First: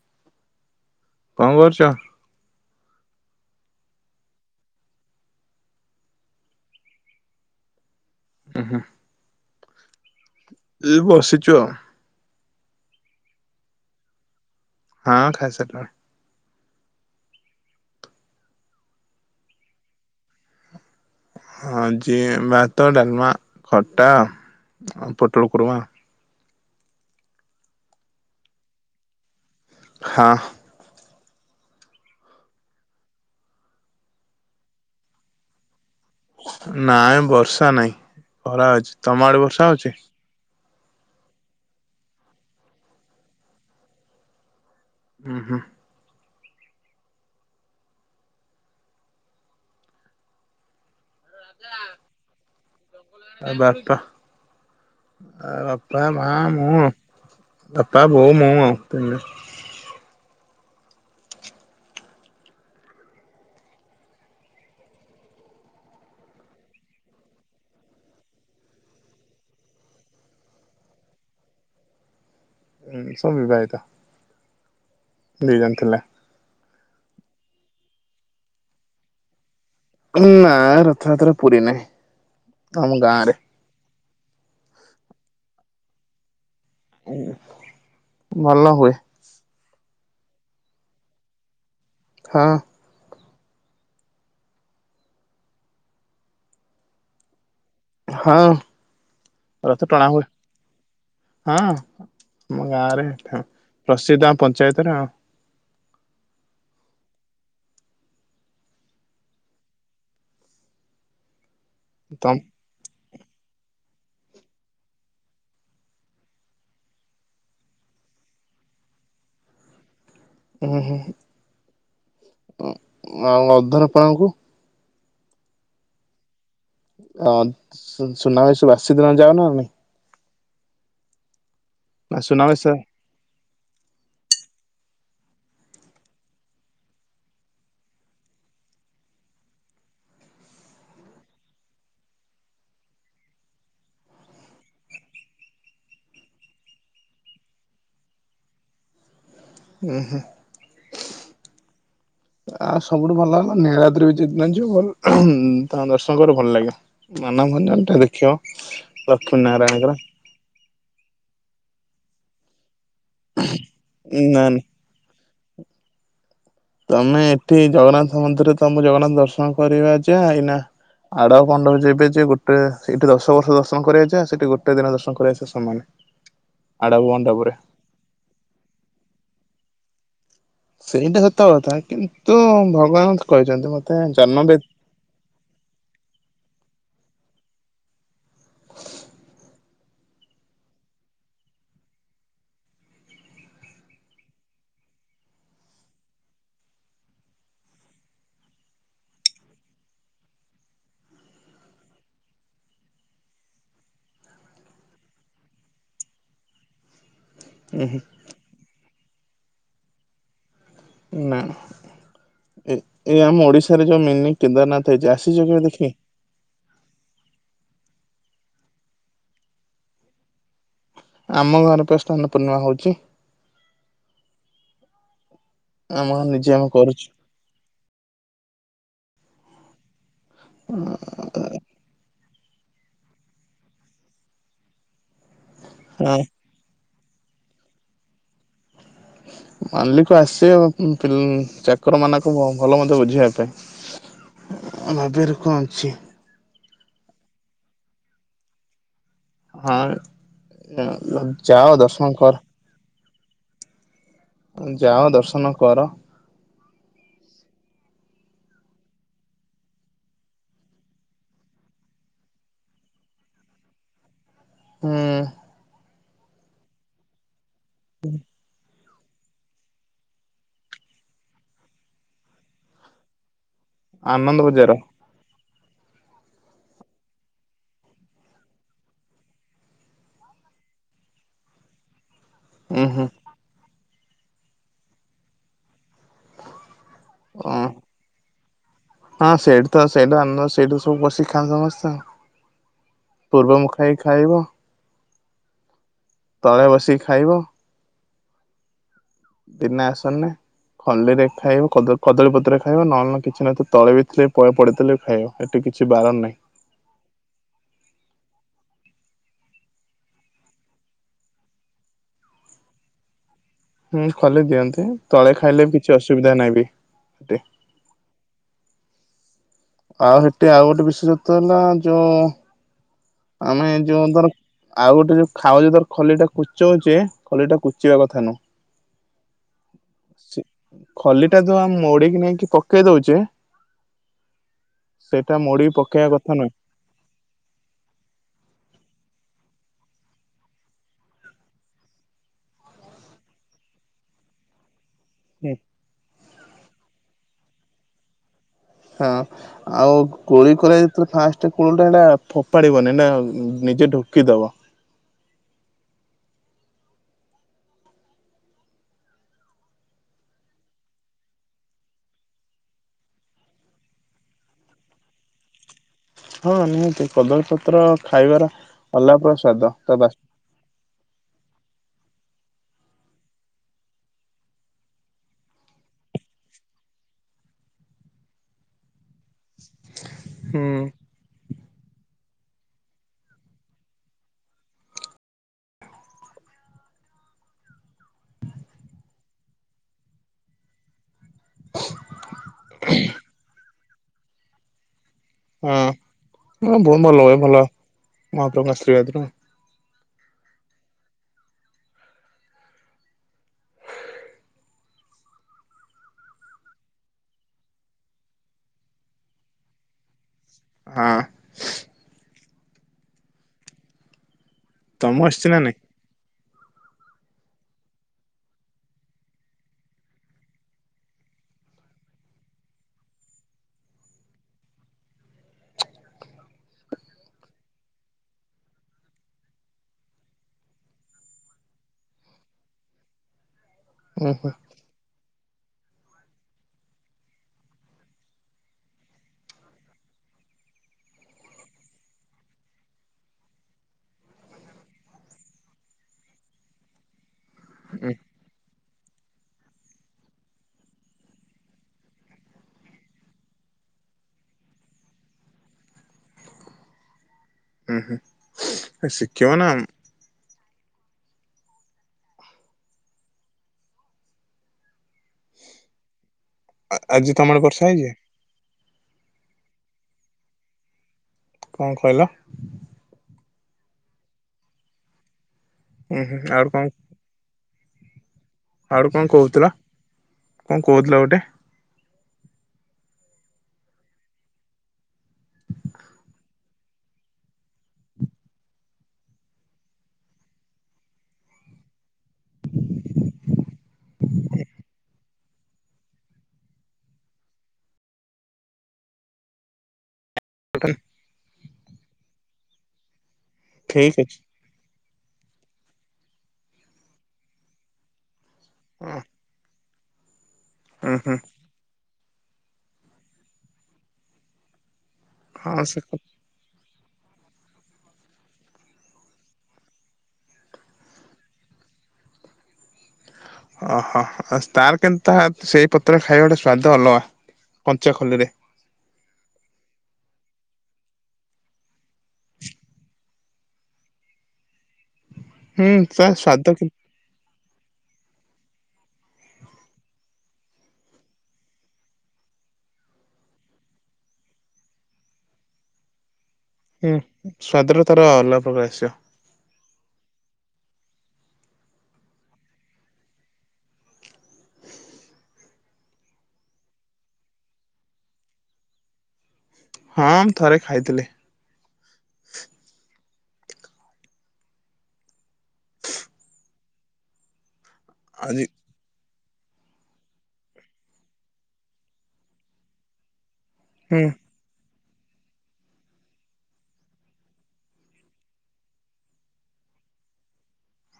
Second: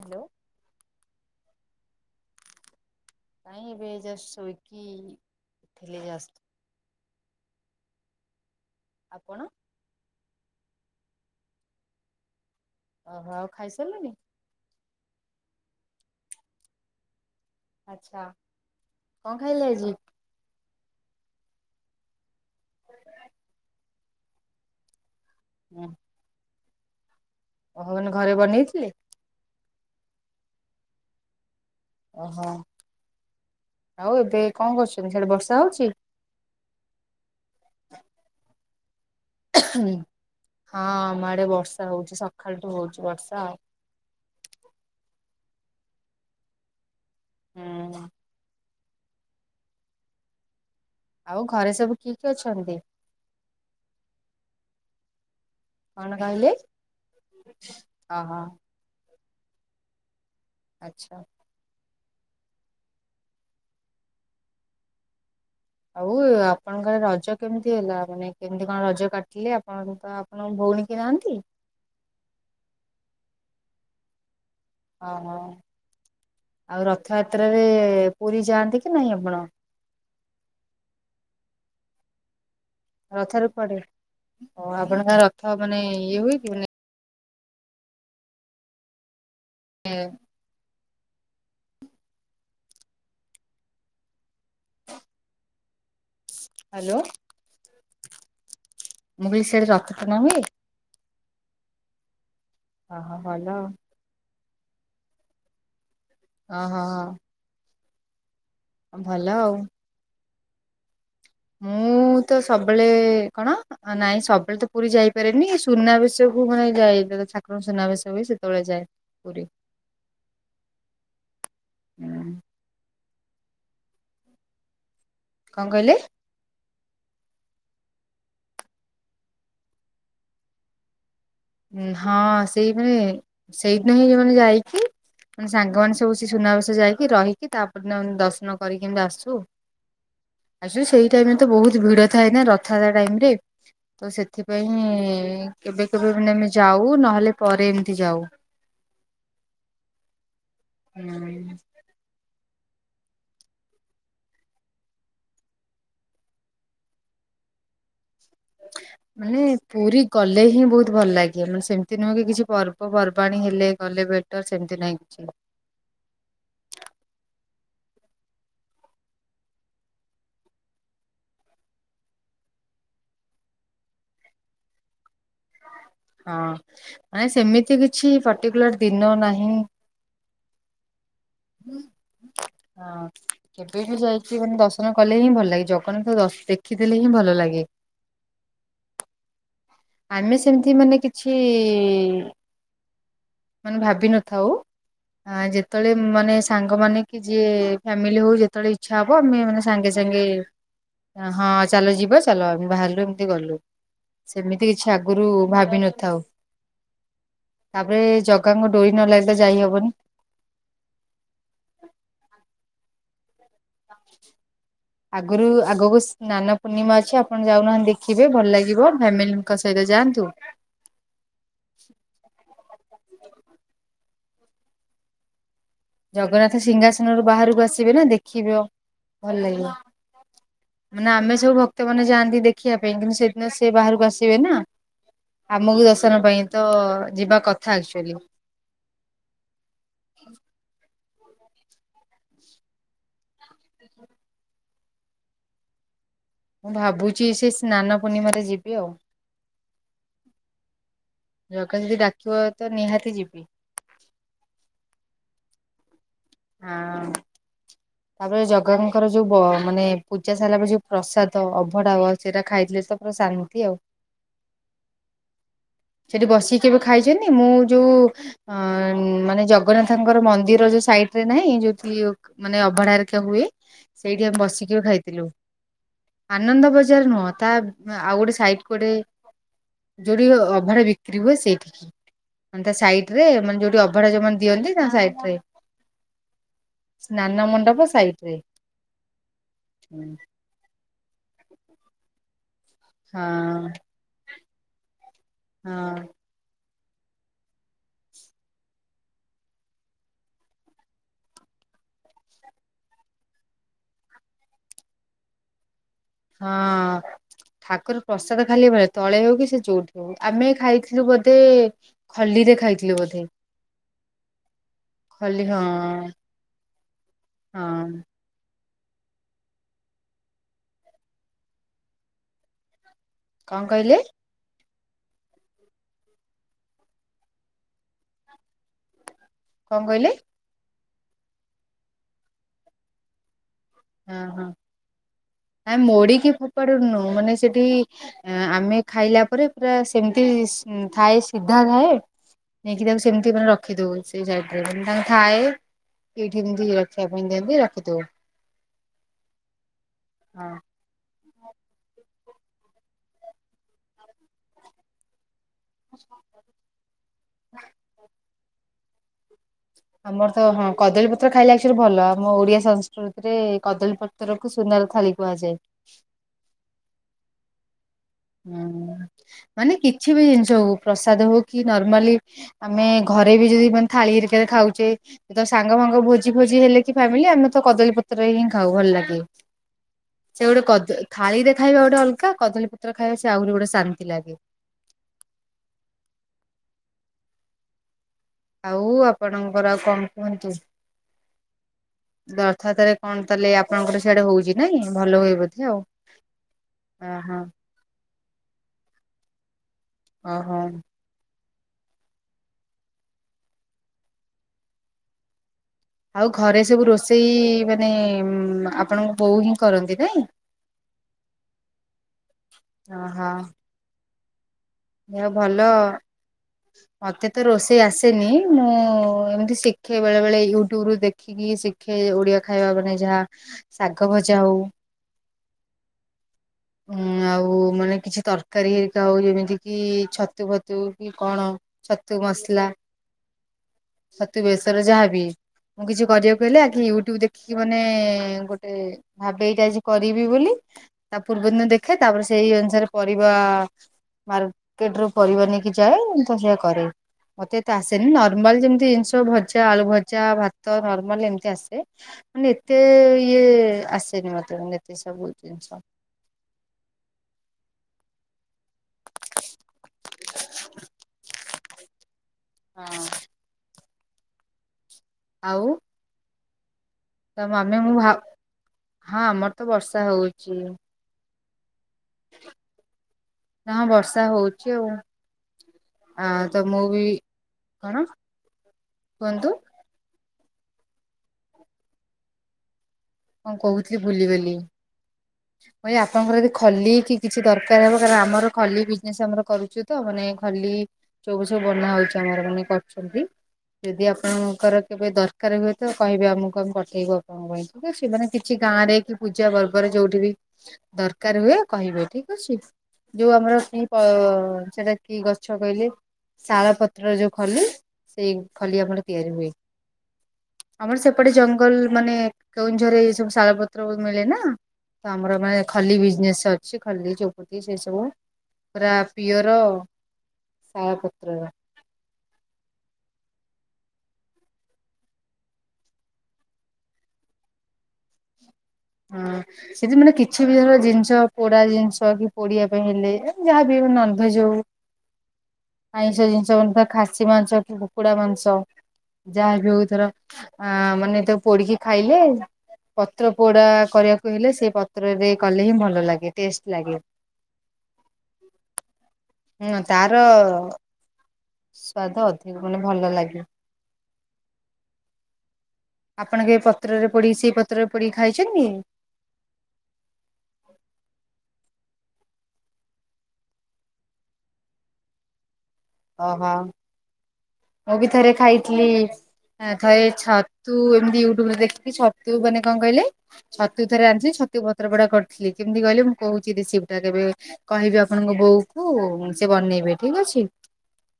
Hello କଣ କରୁଛ? ନାଇଁ ଏବେ ଜଷ୍ଟ ଶୋଇକି ଉଠିଲି ଜଷ୍ଟ। ଉଁ ହୁଁ। ଆପଣ? ଏ ବସିଚୁ ଆଉ। ଓହୋ ଆଉ ଖାଇସାରିଲଣି? ହଁ ଖାଇସାରିଲୁଣି। ଆଚ୍ଛା କଣ ଖାଇଲେ ଆଜି? ହଁ ଯେ ଭାତ, ଡାଲମା, ଖଟା, ପୋଟଳ କୁର୍ମା। ଓହୋ ଏଇନେ ଘରେ ବନେଇଥିଲେ? ହଁ। ଓହୋ ଆଉ ଏବେ କଣ କରୁଛନ୍ତି। ସେଆଡେ଼ ବର୍ଷା ହଉଛି? ନାଇଁ ବର୍ଷା ନାହିଁ ଖରା ହଉଛି। ତମ ଆଡେ ବର୍ଷା? ହଉଛି? ହୁଁ ହଁ ଆମ ଆଡେ ବର୍ଷା ହଉଛି ସକାଳଠୁ ହଉଛି ବର୍ଷା ଆଉ। ହୁଁ ହୁଁ। ହୁଁ। ଆଉ ଘରେ ସବୁ କିଏ କିଏ ଅଛନ୍ତି? ଆ ବାପା ଆ ବା ବାପା କଣ ମା କହିଲେ ମୁଁ ବାପା ବୋଉ ଓହୋ ମୁଁ ଆଉ ତିନ ଜଣ। ଆଚ୍ଛା। ଆଉ ଆପଣଙ୍କର ରଜ କେମିତି ହେଲା ମାନେ କେମିତି କଣ ରଜ କାଟିଲେ ଆପଣ ତ ଆପଣଙ୍କ ଭଉଣୀ କେହି ନାହାନ୍ତି? ହଁ ସବୁ ବିବାହିତା ଓହୋ ଆଉ ରଥଯାତ୍ରାରେ ପୁରୀ ଯାଆନ୍ତି କି ନାହିଁ ଆପଣ? ହୁ ନା ରଥ ଯାତ୍ରା ରେ ପୁରୀ ନାହିଁ ଆମ ଗାଁ ରେ ରଥରେ କୁଆଡ଼େ ଆପଣଙ୍କ ଗାଁ ରେ ରଥ ମାନେ ଇଏ ହୁଏ କି ମାନେ? ଉଁ ଭଲ ହୁଏ ଏଁ ହଁ ଅଁ [unintelligible] ହାଲୋ ହଁ ଅଁ ରଥ ଟଣା ହୁଏ ହଁ ଆମ ଗାଁ ରେ ଓହୋ ଠା ଭଲ ଆଉ। ପ୍ରସିଦ୍ଧ ଆମ ପଞ୍ଚାୟତରେ ଆଉ ଓହୋ ହ ଭଲ ଆଉ ମୁଁ ତମ ତ ସବୁବେଳେ କଣ? ନାଇଁ ସବୁବେଳେ ତ ପୁରୀ ଯାଇପାରେନି ସୁନାବେଶକୁୁ ମାନେ ଯାଏ ଠାକୁରଙ୍କ ସୁନାବେଶ ହୁଏ ସେତେବେଳେ ଯାଏ। ପୁରୀ ଉଁ ହୁଁ ହୁଁ ଉ ଆଉ ଅଧର ପଣା କୁ? କଣ କହିଲେ? ଅ ସୁନାବେଶ ବାସି ଦିନ ଯାଉନୁ ଆମେ ନା ହଁ ସୁନାବେଶ ସେଇଥିରେ ସେଇଦିନ ହିଁ ଯୋଉମାନେ ଯାଇକି ମାନେ ସାଙ୍ଗମାନେ ସବୁ ସେ ସୁନାବେସ ଯାଇକି ରହିକି ତା ପରଦିନ ଦର୍ଶନ କରିକି ଏମିତି ଆସୁ ଆସୁ ସେଇ ଟାଇମ ରେ ତ ବହୁତ ଭିଡ ଥାଏ ନା ରଥଯାତ୍ରା ଟାଇମ ରେ ତ ସେଥିପାଇଁ ହିଁ କେବେ କେବେ ମାନେ ଏମିତି ଯାଉ ନହେଲେ ପରେ ଏମିତି ଯାଉ ଓ ହୁ ହୁଁ [inaudible] ଆ ସବୁଠୁ ଭଲ ମାନେ ନୀଳାଦ୍ରି ବିଜେ ମାନେ ଯୋଉ ତାଙ୍କ ଦର୍ଶନ କରିବ ଭଲ ଲାଗିବ ମାନ ଭଞ୍ଜନ ଟା ଦେଖିବ ଲକ୍ଷ୍ମୀ ମାନେ ନାରାୟଣଙ୍କର ପୁରୀ ଗଲେ ହିଁ ବହୁତ ଭଲ ଲାଗେ ମାନେ ସେମିତି ନୁହେଁ କି କିଛି ପର୍ବ ପର୍ବା- ଣି ହେଲେ ଗଲେ ନା ଭେଟ ନା ସେମିତି ନାହିଁ କିଛି ତମେ ଏଠି ଜଗନ୍ନାଥ ମନ୍ଦିରରେ ତମକୁ ଜଗନ୍ନାଥ ଦର୍ଶନ କରିବା ଯାହା ଏଇନା ଆଡପ ମଣ୍ଡପ ଯେବେ ଯେ ଗୋଟେ ସେଇଠି ଦଶ ବର୍ଷ ଦର୍ଶନ କରିବା ଯାହା ସେଠି ଗୋଟେ ଦିନ ଦର୍ଶନ କରିବା ସହ ସମାନ ହଁ ଆଡପ ନାଇ ମଣ୍ଡପରେ ସେମିତି କିଛି ପର୍ଟିକୁଲାର ଦିନ ନାହିଁ। ସେଇଟା ସତ କଥା କିନ୍ତୁ ହଁ। ଭଗବାନ କହିଛନ୍ତି କେବେ ବି ମତେ ଯାଇକି ଜନ୍ମ ମାନେ ବେ ଦର୍ଶନ କଲେ ହିଁ ଭଲ ଲାଗେ ଜଗନ୍ନାଥ ଦ ଦେଖିଦେଲେ ହିଁ ଭଲ ଲାଗେ ଆମେ ସେମିତି ମାନେ କିଛି ମାନେ ଭାବିନଥାଉ ହ ଯେତେବେଳେ ମାନେ ସାଙ୍ଗମାନେ କି ଯିଏ ଫ୍ୟାମିଲି ହଉ ଯେତେବେଳେ ଇଛା ହବ ବ ଆମେ ମାନେ ସାଙ୍ଗେ ସାଙ୍ଗେ ହଁ ଚାଲ ଯିବା ଚାଲ ଆମେ ବାହାରିଲୁ ଏମିତି ଗଲୁ ସେମି ତି କିଛି ଆଗରୁ ଭାବି ନଥାଉ ଉଁ ହୁଁ ତାପରେ ଜ - ଗାଙ୍କ ଡୋରି ନ ଲାଗିଲେ ଯାଇହବନି ନା ଏ ଏଇ ଆମ ଓଡିଶାରେ ଯୋଉ ମିନି କେନ୍ଦାରନାଥ ହେଇଛି ଆସିଛ କେବେ ଦେଖି ନାନା ପୂର୍ଣ୍ଣିମା ଅଛି ଆପଣ ଯାଉନାହାନ୍ତି ଦେଖିବେ ଭଲ ଲାଗିବ ଫ୍ୟାମିଲି ଙ୍କ ସହିତ ଯାଆନ୍ତୁ ଆମ ଘରେ ପା ସ୍ନାନ ପୂର୍ଣ୍ଣିମା ହଉଛି। ଆମ ନିଜେ ଜଗନ୍ନାଥ ଆମେ କରୁଛୁ। ସିଂହାସନରୁୁ ବାହାରକୁ ଆସି- ବେନା ଦେଖିବ ଭଲ ଲାଗିବ ମାନେ ଆମେ ସବୁ ଭ- କ୍ତ ମାନେ ଯାଆନ୍ତି ଦେଖିବା ପାଇଁ କିନ୍ତୁ ସେଦିନ ସେ ବାହାରକୁ ଆସିବେ ନା ଆମକୁ ହଁ ଦର୍ଶନ ପାଇଁ ତ ଯିବା କଥା ଆକ୍ଚୁଆଲି ମାଲିକ ଆସିବେ ଚାକର ମାନଙ୍କ ଭଲ ମନ୍ଦ ବୁଝିବା ପାଇଁ। ଆଉ ଭାଗ୍ୟରେ କଣ ଅଛି ମୁଁ ଭାବୁଛି ସେ ସ୍ନାନ ପୂର୍ଣ୍ଣିମାରେ ଯିବି ଆଉ। ହଁ ଯାଅ ଜଗା ଯଦି ଦର୍ଶନ ଡାକିବ କର। ତ ନିହାତି ଯିବି। ଯାଅ ଦର୍ଶନ କର ହଁ ହ ତାପରେ ଜଗାଙ୍କର ଯେଉଁ ବ ମାନେ ପୂଜା ସାରିଲା ପରେ ଯେଉଁ ପ୍ରସାଦ ଅଭଢ଼ା ସେଇରା ଖାଇଥିଲେ ସବୁ ପୁରା ଶାନ୍ତି ଆଉ। ହୁଁ ସେଠି ବସିକି କେବେ ଖାଇଛନ୍ତି? ମୁଁ ଯୋଉ ଅଁ ମାନେ ଜଗନ୍ନାଥଙ୍କର ମନ୍ଦିର ଯୋଉ ସାଇଡରେ ନାହିଁ ଯୋଉ ପ୍ରିଓକ୍ ମାନେ ଅଭଢା ହେରିକା ହୁଏ ସେଇଠି ଆନନ୍ଦ ଆମେ ବଜାର ବସିକି ବି ଖାଇ - ଥିଲୁ ଆନନ୍ଦ ବଜାର ନୁହଁ ତା ଆଉ ଗୋଟେ ସାଇଟ କୋଡେ ଯୋଉଠି ଅଭଢା ବିକ୍ରି ହୁଏ ସେଇଠିକି ମାନେ ତା ଉୁଁ ହୁଁ ସାଇଟ ରେ ମାନେ ଯୋଉଠି ଅ - ଭଡ଼ା ଯୋଉମାନେ ଦିଅନ୍ତି ତା ସାଇଡ ରେ। ସ୍ନାନ ଓ ମଣ୍ଡପ ସାଇଡ ରେ ହଁ ସେଠି ତ ସେଇଟା ହଁ ସେଠୁ ସବୁ ବଶିକି ଖାଆନ୍ତି ସମସ୍ତେ। ପୂର୍ବ ହଁ ମୁଖା ହେଇ ଖାଇବ ହଁ ତଳେ ବସିକି ଖାଇବ ବିନା ଆସନ ରେ। ହଲିୀରେ ଖାଇବ କଦଳୀପତ୍ରରେ ଖାଇବ ନହେଲେ କିଛି ନ ତଳେ ବି ଥିଲେ ପଡିଥିଲେ ବି ଖାଇବ। ଏଠି କିଛି ବାରଣ ନାହିଁ ହଁ ଠାକୁର ପ୍ରସାଦ ଖାଲି ମ ତଳେ ହଉ କି ସେ ଯଉଠି ହଉ କି ଆମେ ଖାଇଥିଲୁ ବୋଧେ ହଲିରେ ଖାଇଥିଲୁ ବୋଧେ? ହୁଁ ଖୋଲି ଦିଅନ୍ତି ତଳେ ଖଲି ହଁ ଖାଇଲେ ବି କିଛି ଅସୁବିଧା ନହିଁ ବି ସେଠି। ହଁ ଆଉ ସେଠି ଆଉ ଗୋଟେ ବିଶେଷଵ ହେଲା ଯୋଉ କଣ ଆମେ କହିଲେ ଯୋଉ ଧର ଆଉ ଗୋଟେ ଯୋଉ ଖାଉଛେ ତୋର ଖଲିଟା କୁଚଉଛେ ଖଲିଟା କୁଚିବା କଥା ନୁଁହ। କଣ କହିଲେ? ଖଲିଟା ତ ଆମେ ମୋଡିକି ନେଇକି ପକେଇ ଦଉଛେ ହଁ ହଁ ସେଇଟା ମୋଡି ଆ ପକେଇବା ମୋଡିକି କଥା ନୁହେଁ। ମାନେ ସେଠି ଆମେ ଖାଇଲା ପରେ ପୁରା ସେମିତି ଥାଏ ସିଧା ଥାଏ ନେଇକି ତାକୁ ସେମିତି ମାନେଖି ଦଉ ସେ ଜାଗାରେ। ତା ଥାଏ ହୁଁ ଏଇଠିମିତି ରଖିବା ପାଇଁ ଦିଅନ୍ତି ରଖିଦଉ। ହଁ ଆଉ ହଁ କୋଳି ଯେଳେ ଫାଷ୍ଟ କୋ ସେଟା ଫୋପାଡିବନି ନିଜେ ଢୋକିଦବ। ଆମର ତ ହଁ କଦଳୀପତ୍ର ଖାଇଲେ ଆକ୍ଚୁଆଲି ଭଲ ଆମ ଓଡିଆ ସଂସ୍କୃତିରେ କଦଳୀପତ୍ର ତରକୁ ସୁନାର ଥାଳି କୁହାଯାଏ। ହଁ ନିହାତି କଦଳପତ୍ର ହୁଁ ମାନେ ବା କିଛି ବି ଜିନିଷ ହଉ ପ୍ରସାଦ ହଉ କି ନର୍ମାଲି ଆମେ ଘରେ ବି ଯଦି ମାନେ ଥାଳି ରେ ଖାଉଛେ ତ ସାଙ୍ଗ ଭାଙ୍ଗ ଭୋଜି ଭୋଜି ହେଲେ କି ଫାମିଲି ଆମେ ତ କଦଳୀପତ୍ର ହିଁ ଖାଉ ଭଲ ଲାଗେ। ସେ ଗୋଟେ ହୁଁ କ ଥାଳି ଦେଖାଇବା ଗୋଟେ ଅଲଗା କଦଳୀ ପତ୍ର ଖାଇବାସ ଆହୁରି ଗୋଟେ ଶାନ୍ତି ଲାଗେ। ଆଉ ଆପଣଙ୍କର ଆଉ କଣ କୁହନ୍ତୁ। ରଥଯାତ୍ରା ରେ କଣ ତାହେଲେ ଆପଣଙ୍କର ସିଆଡେ ହେଉଛି ନାଇଁ ଭଲ ହୁଏ ବୋଧେ? ହଁ ଆଉ ହ ବହୁତ ଭଲ ଓହୋ। ହୁଏ ଭଲ ମହାପ୍ରଭୁ ଙ୍କ ଅଶ୍ରିବାଦ୍ ରୁ। ଓହୋ। ଆଉ ଘରେ ସବୁ ରୋଷେଇ ମାନେ ଆପଣଙ୍କ ବୋଉ ହିଁ କରନ୍ତି ନାଇଁ। ହଁ। ଓହୋ। ତମକୁ ଆସିଛି ନା ଭଲ। ନାଇଁ? ମତେ ତ ରୋଷେଇ ଆସେନି ମୁଁ ଏମିତି ଶିଖେ ବେଳେ ବେଳେ ୟୁଟ୍ୟୁବ ରୁ ଦେଖ। ଖିକି ଶଖିକି ଶିଖେ ଓଡିଆ ଖାଇବା ମାନେ ଯାହା ଶାଗ ଭଜା ହଉ। ହଁ ଆଉ ମାନେ କିଛି ତରକାରୀ ହେଇଥାଉ ଯେମିତି କି ଛତୁ ଫତୁ କି କଣ ଛତୁ ମସଲା ଛତୁ ଓହୋ। ବେଶର ଯାହାବି। ମୁଁ କିଛି କରିବାକୁ ହେଲେ ଆ ୟୁଟ୍ୟୁବ ଦେଖିକି ମାନେ ଗୋଟେ। ଭାବେ ଏଇଟା ଆଜି କରିବି ବୋଲି ତା ପୂର୍ବ ଦିନ ଦେଖେ ତାପରେ ସେଇ ଅନୁସାରେ ପରିବା ମାର୍କେଟ ରୁ ପରିବା ନେଇକି ଯାଏ ତ ସେ କରେ। ମତେ ତ ଉଁ ହୁଁ। ଆସେନି ନର୍ମାଲ ଯେମିତି ଜିନିଷ ଭ ଭଜା ଆଳୁ ଭଜା ଭାତ ନର୍ମାଲ ଏମିତି ଆସେ। ମାନେ ଏତେ ଇଏ ଆସେନି ମତେ ମାନେ ଏତେ ସବୁଛି ଜିନିଷ। ହୁଁ ହୁଁ। ଶିଖିବ ନାଇ। [inaudible] [inaudible] ଆଉ। ଆଜି ତ ତମ ଆଡେ ଆମେ ବର୍ଷା ମୁଁ ହେଇଛି ଭାବ ହଁ ଆମର ତ ବର୍ଷା ହଉଛି। କଣ କହିଲ? ହଁ ବର୍ଷା ହଉଛି ଆଉ ଉଁ ଆ ହୁଁ ଆଉ ତ କଣ ମୁଁ ବି କଣ? ଆଡୁ କଣ କୁହନ୍ତୁ କହୁଥିଲ? କଣ କହୁଥିଲ ଗୋଟେ କଣ କହୁଥିଲି ଭୁଲିଗଲା। ଆପଣଙ୍କର ଯଦି ଖଲି କି କିଛି ଦରକାର ହବ କାରଣ ଆମର ଖଲି ବିଜନେସ ଆମର କରୁଛୁ। ତ ମାନେ ଖାଲି ଚୋବ ସବୁ ବନା ହଉଛି ଆମର ମାନେ କରୁଛନ୍ତି। ଯଦି ଆପଣଙ୍କର କେବେ ଦରକାର ହୁଏ ତ କହିବେ ଆମକୁ ଆମେ ପଠେଇବୁ ଆପଣ। ହ ସୋନେ କିଛି ଗାଁରେ କି ପୂଜା ପର୍ବରେ ଯୋଉଠି ଦରକାର ହୁଏ କହିବେ ଠିକ ଅଛି ଯୋଉ ଆମର ସେଇ ଠିକ୍ ଅଛି। ସେଟା କି ଗଛ କହିଲେ ଶାଳ ପତ୍ର ଯୋଉ ଖଲି ସେଇ ଖଲି ଆମର ତିଆରି ହୁଏ। ଆମର ଉଁ ସେପଟେ ହୁଁ ଜଙ୍ଗଲ ମାନେ କେଉଁଝରେ ଏ ସବୁ ଶାଳପତ୍ର ମିଳେ ନା। ତ ଆମର ମାନେ ହଁ ଖାଲି ସେ ବିଜନେସ୍ ଅଛି। କି ଖଲି ଚୋପୁଦ ସେ ସବୁ ପୁରା ପିୟର ଶାଳ ପତ୍ରର ଓହୋ ତାର କେତା ସେଇ ପତ୍ର ଖାଇବା ଗୋଟେ ସ୍ଵାଦ ଅଲଗା କଞ୍ଚାଖୋଲିରେ। [unintelligible] ହଁ ସେଠି ମାନେ କିଛି ବି ଧର ଜିନିଷ ପୋଡା ଜିନିଷ କି ପୋଡିିବା ପାଇଁ ହେଲେ ଯାହାବ ନନଭେଜ ହଉ। ହୁଁ ତ ଶାଧ୍ୟ କି ଖଷୀ ମାଂସ କି କୁକୁଡ଼ା ମାଂସ। ଯାହାବ ହଉଥର ଆ ମାନେ ତାକୁ ପୋଡିକି ଖାଇଲେ ପତ୍ର ପୋଡ଼ା କରିବାକୁ ହେଲେ ସେ ପତ୍ରରେ କଲେ ହିଁ ଭଲ ଲାଗେ ଟେଷ୍ଟ ଲାଗେ। ହୁଁ ସ୍ଵାଦର ତାର ଅଲଗା ପ୍ରକାର ଆସିବ। ହୁଁ ତାର ସ୍ଵାଦ ଅଧିକ ମାନେ ଭଲ ଲାଗେ। ଆପଣ କେ ପତ୍ରରେ ପୋଡି ସେଇ ପତ୍ରରେ ପୋଡିି ଖାଇଛନ୍ତି। ହଁ ମୁଁ ଥରେ ଖାଇଥିଲି। ଓହୋ ମୁଁ ବି ଥରେ ଆଜି ଖାଇଥିଲି। ଥରେ ଛତୁ ଏମିତି ୟୁଟ୍ୟୁବ ରେ ଦେଖିକି ଛତୁ ମାନେ କଣ କହିଲେ? ଛତୁ ଥରେ ହୁଁ ଆଣିଥିଲି ଛତୁ ପତ୍ରପୋଡା କରିଥିଲି କେମିତି କହିଲେ ମୁଁ କହୁଛି ରେସିଭଟା କେବେ କହିବି ଆପଣଙ୍କ ବୋଉ କୁ ସେ ବନେଇବେ ଠିକ ଅଛି।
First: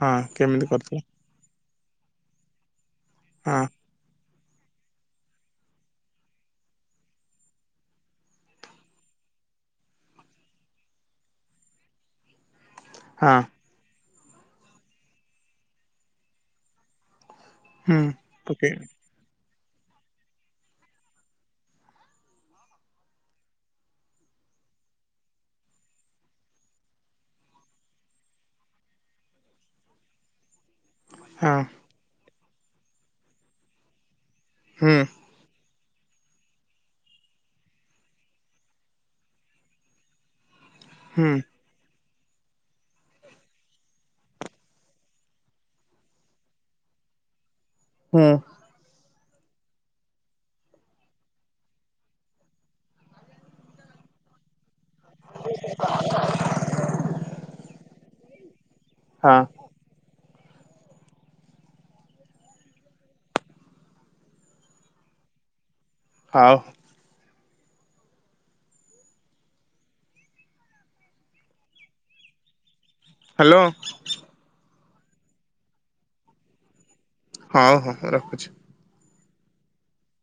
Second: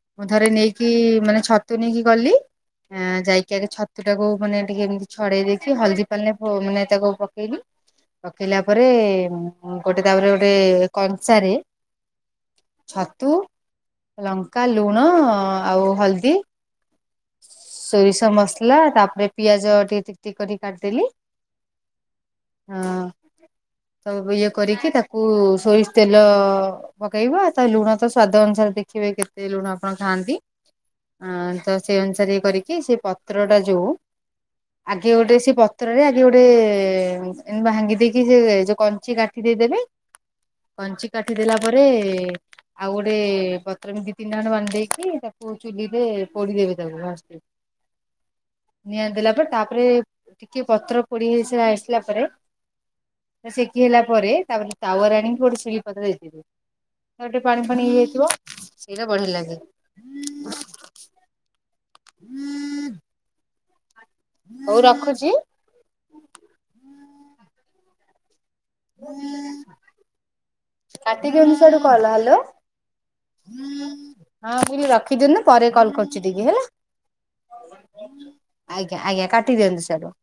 ହଁ ମୁଁ ଥରେ କେମିତି ନେଇକି କରିଥିଲ ମାନେ ଛତୁ ନେଇକି ଗଲି ଆ ଯାଇକି ହଁ ଆଗେ ଛ ଛତୁଟାକୁ ମାନେ ଟିକେ ଏମିତି ଛଡେଇ ଦେଇକି ହଳଦି ପାଣିଲେ ମାନେ ତାକୁ ପକେଇଲିି। ପକେଇଲା ପରେ ଗୋଟେ ତାପରେ ଗୋଟେ କଂସାରେ। ଛତୁ ହଁ ଲଙ୍କା ଲୁଣ ଆଉ ହଳଦୀ। ହୁଁ ସୋରିଷ ପକେଇ ମସଲା ତାପରେ ପିଆଜ ଟିକେ ଟିକଟିକ କରି କାଟିିଦେଲି। ହଁ ତ ଇଏ କରିକି ତାକୁ ସୋରିଷ ତେଲ ପକେଇବା ତା ଲୁଣ ତ ସ୍ଵାଦ ଅନୁସାରେ ଦେଖିବେ କେତେ ଲୁଣ ଆପଣ ଖାଆନ୍ତି। ଆ ହଁ ତ ସେଇ ଅନୁସାରେ ଇଏ କରିକି ସେ ପତ୍ରଟା ଯୋଉ ହୁଁ ଆଗେ ଗୋଟେ ସ ପ ପତ୍ରରେ ଆଗେ ଗୋଟେ ଭାଙ୍ଗି ଦେଇକି ସେ ଯୋଉ କଞ୍ଚି କାଠି ଦେଇଦେବି। କଞ୍ଚି ହୁଁ କାଟି ଦେଲା ପରେ ଆଉ ଗୋଟେ ପତ୍ର ଦି ତିନି ଖଣ୍ଡ ବାନ୍ଧିଦେଇକି ତାକୁ ଚୁଲିରେ ପୋଡ଼ିଦେବେ। ହ ହୁଁ। ନିଆଁ ଦେଲା ପରେ ତାପରେ ଟିକେ ପତ୍ର ପୋଡି ହେଇ ଆସିଲା ପରେ ସେକି ହେଲା ପରେ ତାପରେ ତାୱାରେ ଆଣିକି ଗୋଟେ ଶିଳିପାତ ଦେଇଥିବେ ତା ଗଟେ ପାଣି ଫାଣି ଇଏ ହେଇଥିବ। ସେଇଟା ବଢିଆ ହଁ ଲାଗେ। [inaudible] ହଉ ରଖୁଛି। ହଉ। କାଟିଦିଅନ୍ତୁ ସେୟାଡୁ କଲ୍। Hello hello. ହଁ ମୁଁ କହିଲି ରଖିଦିଅନ୍ତୁ ପରେ କଲ୍ କରୁଛି ଟିକେ ହେଲା। ହଁ ହଁ ରଖୁଛି। ଆଜ୍ଞା ଆଜ୍ଞା କାଟିଦିଅନ୍ତୁ ସିଆଡୁ।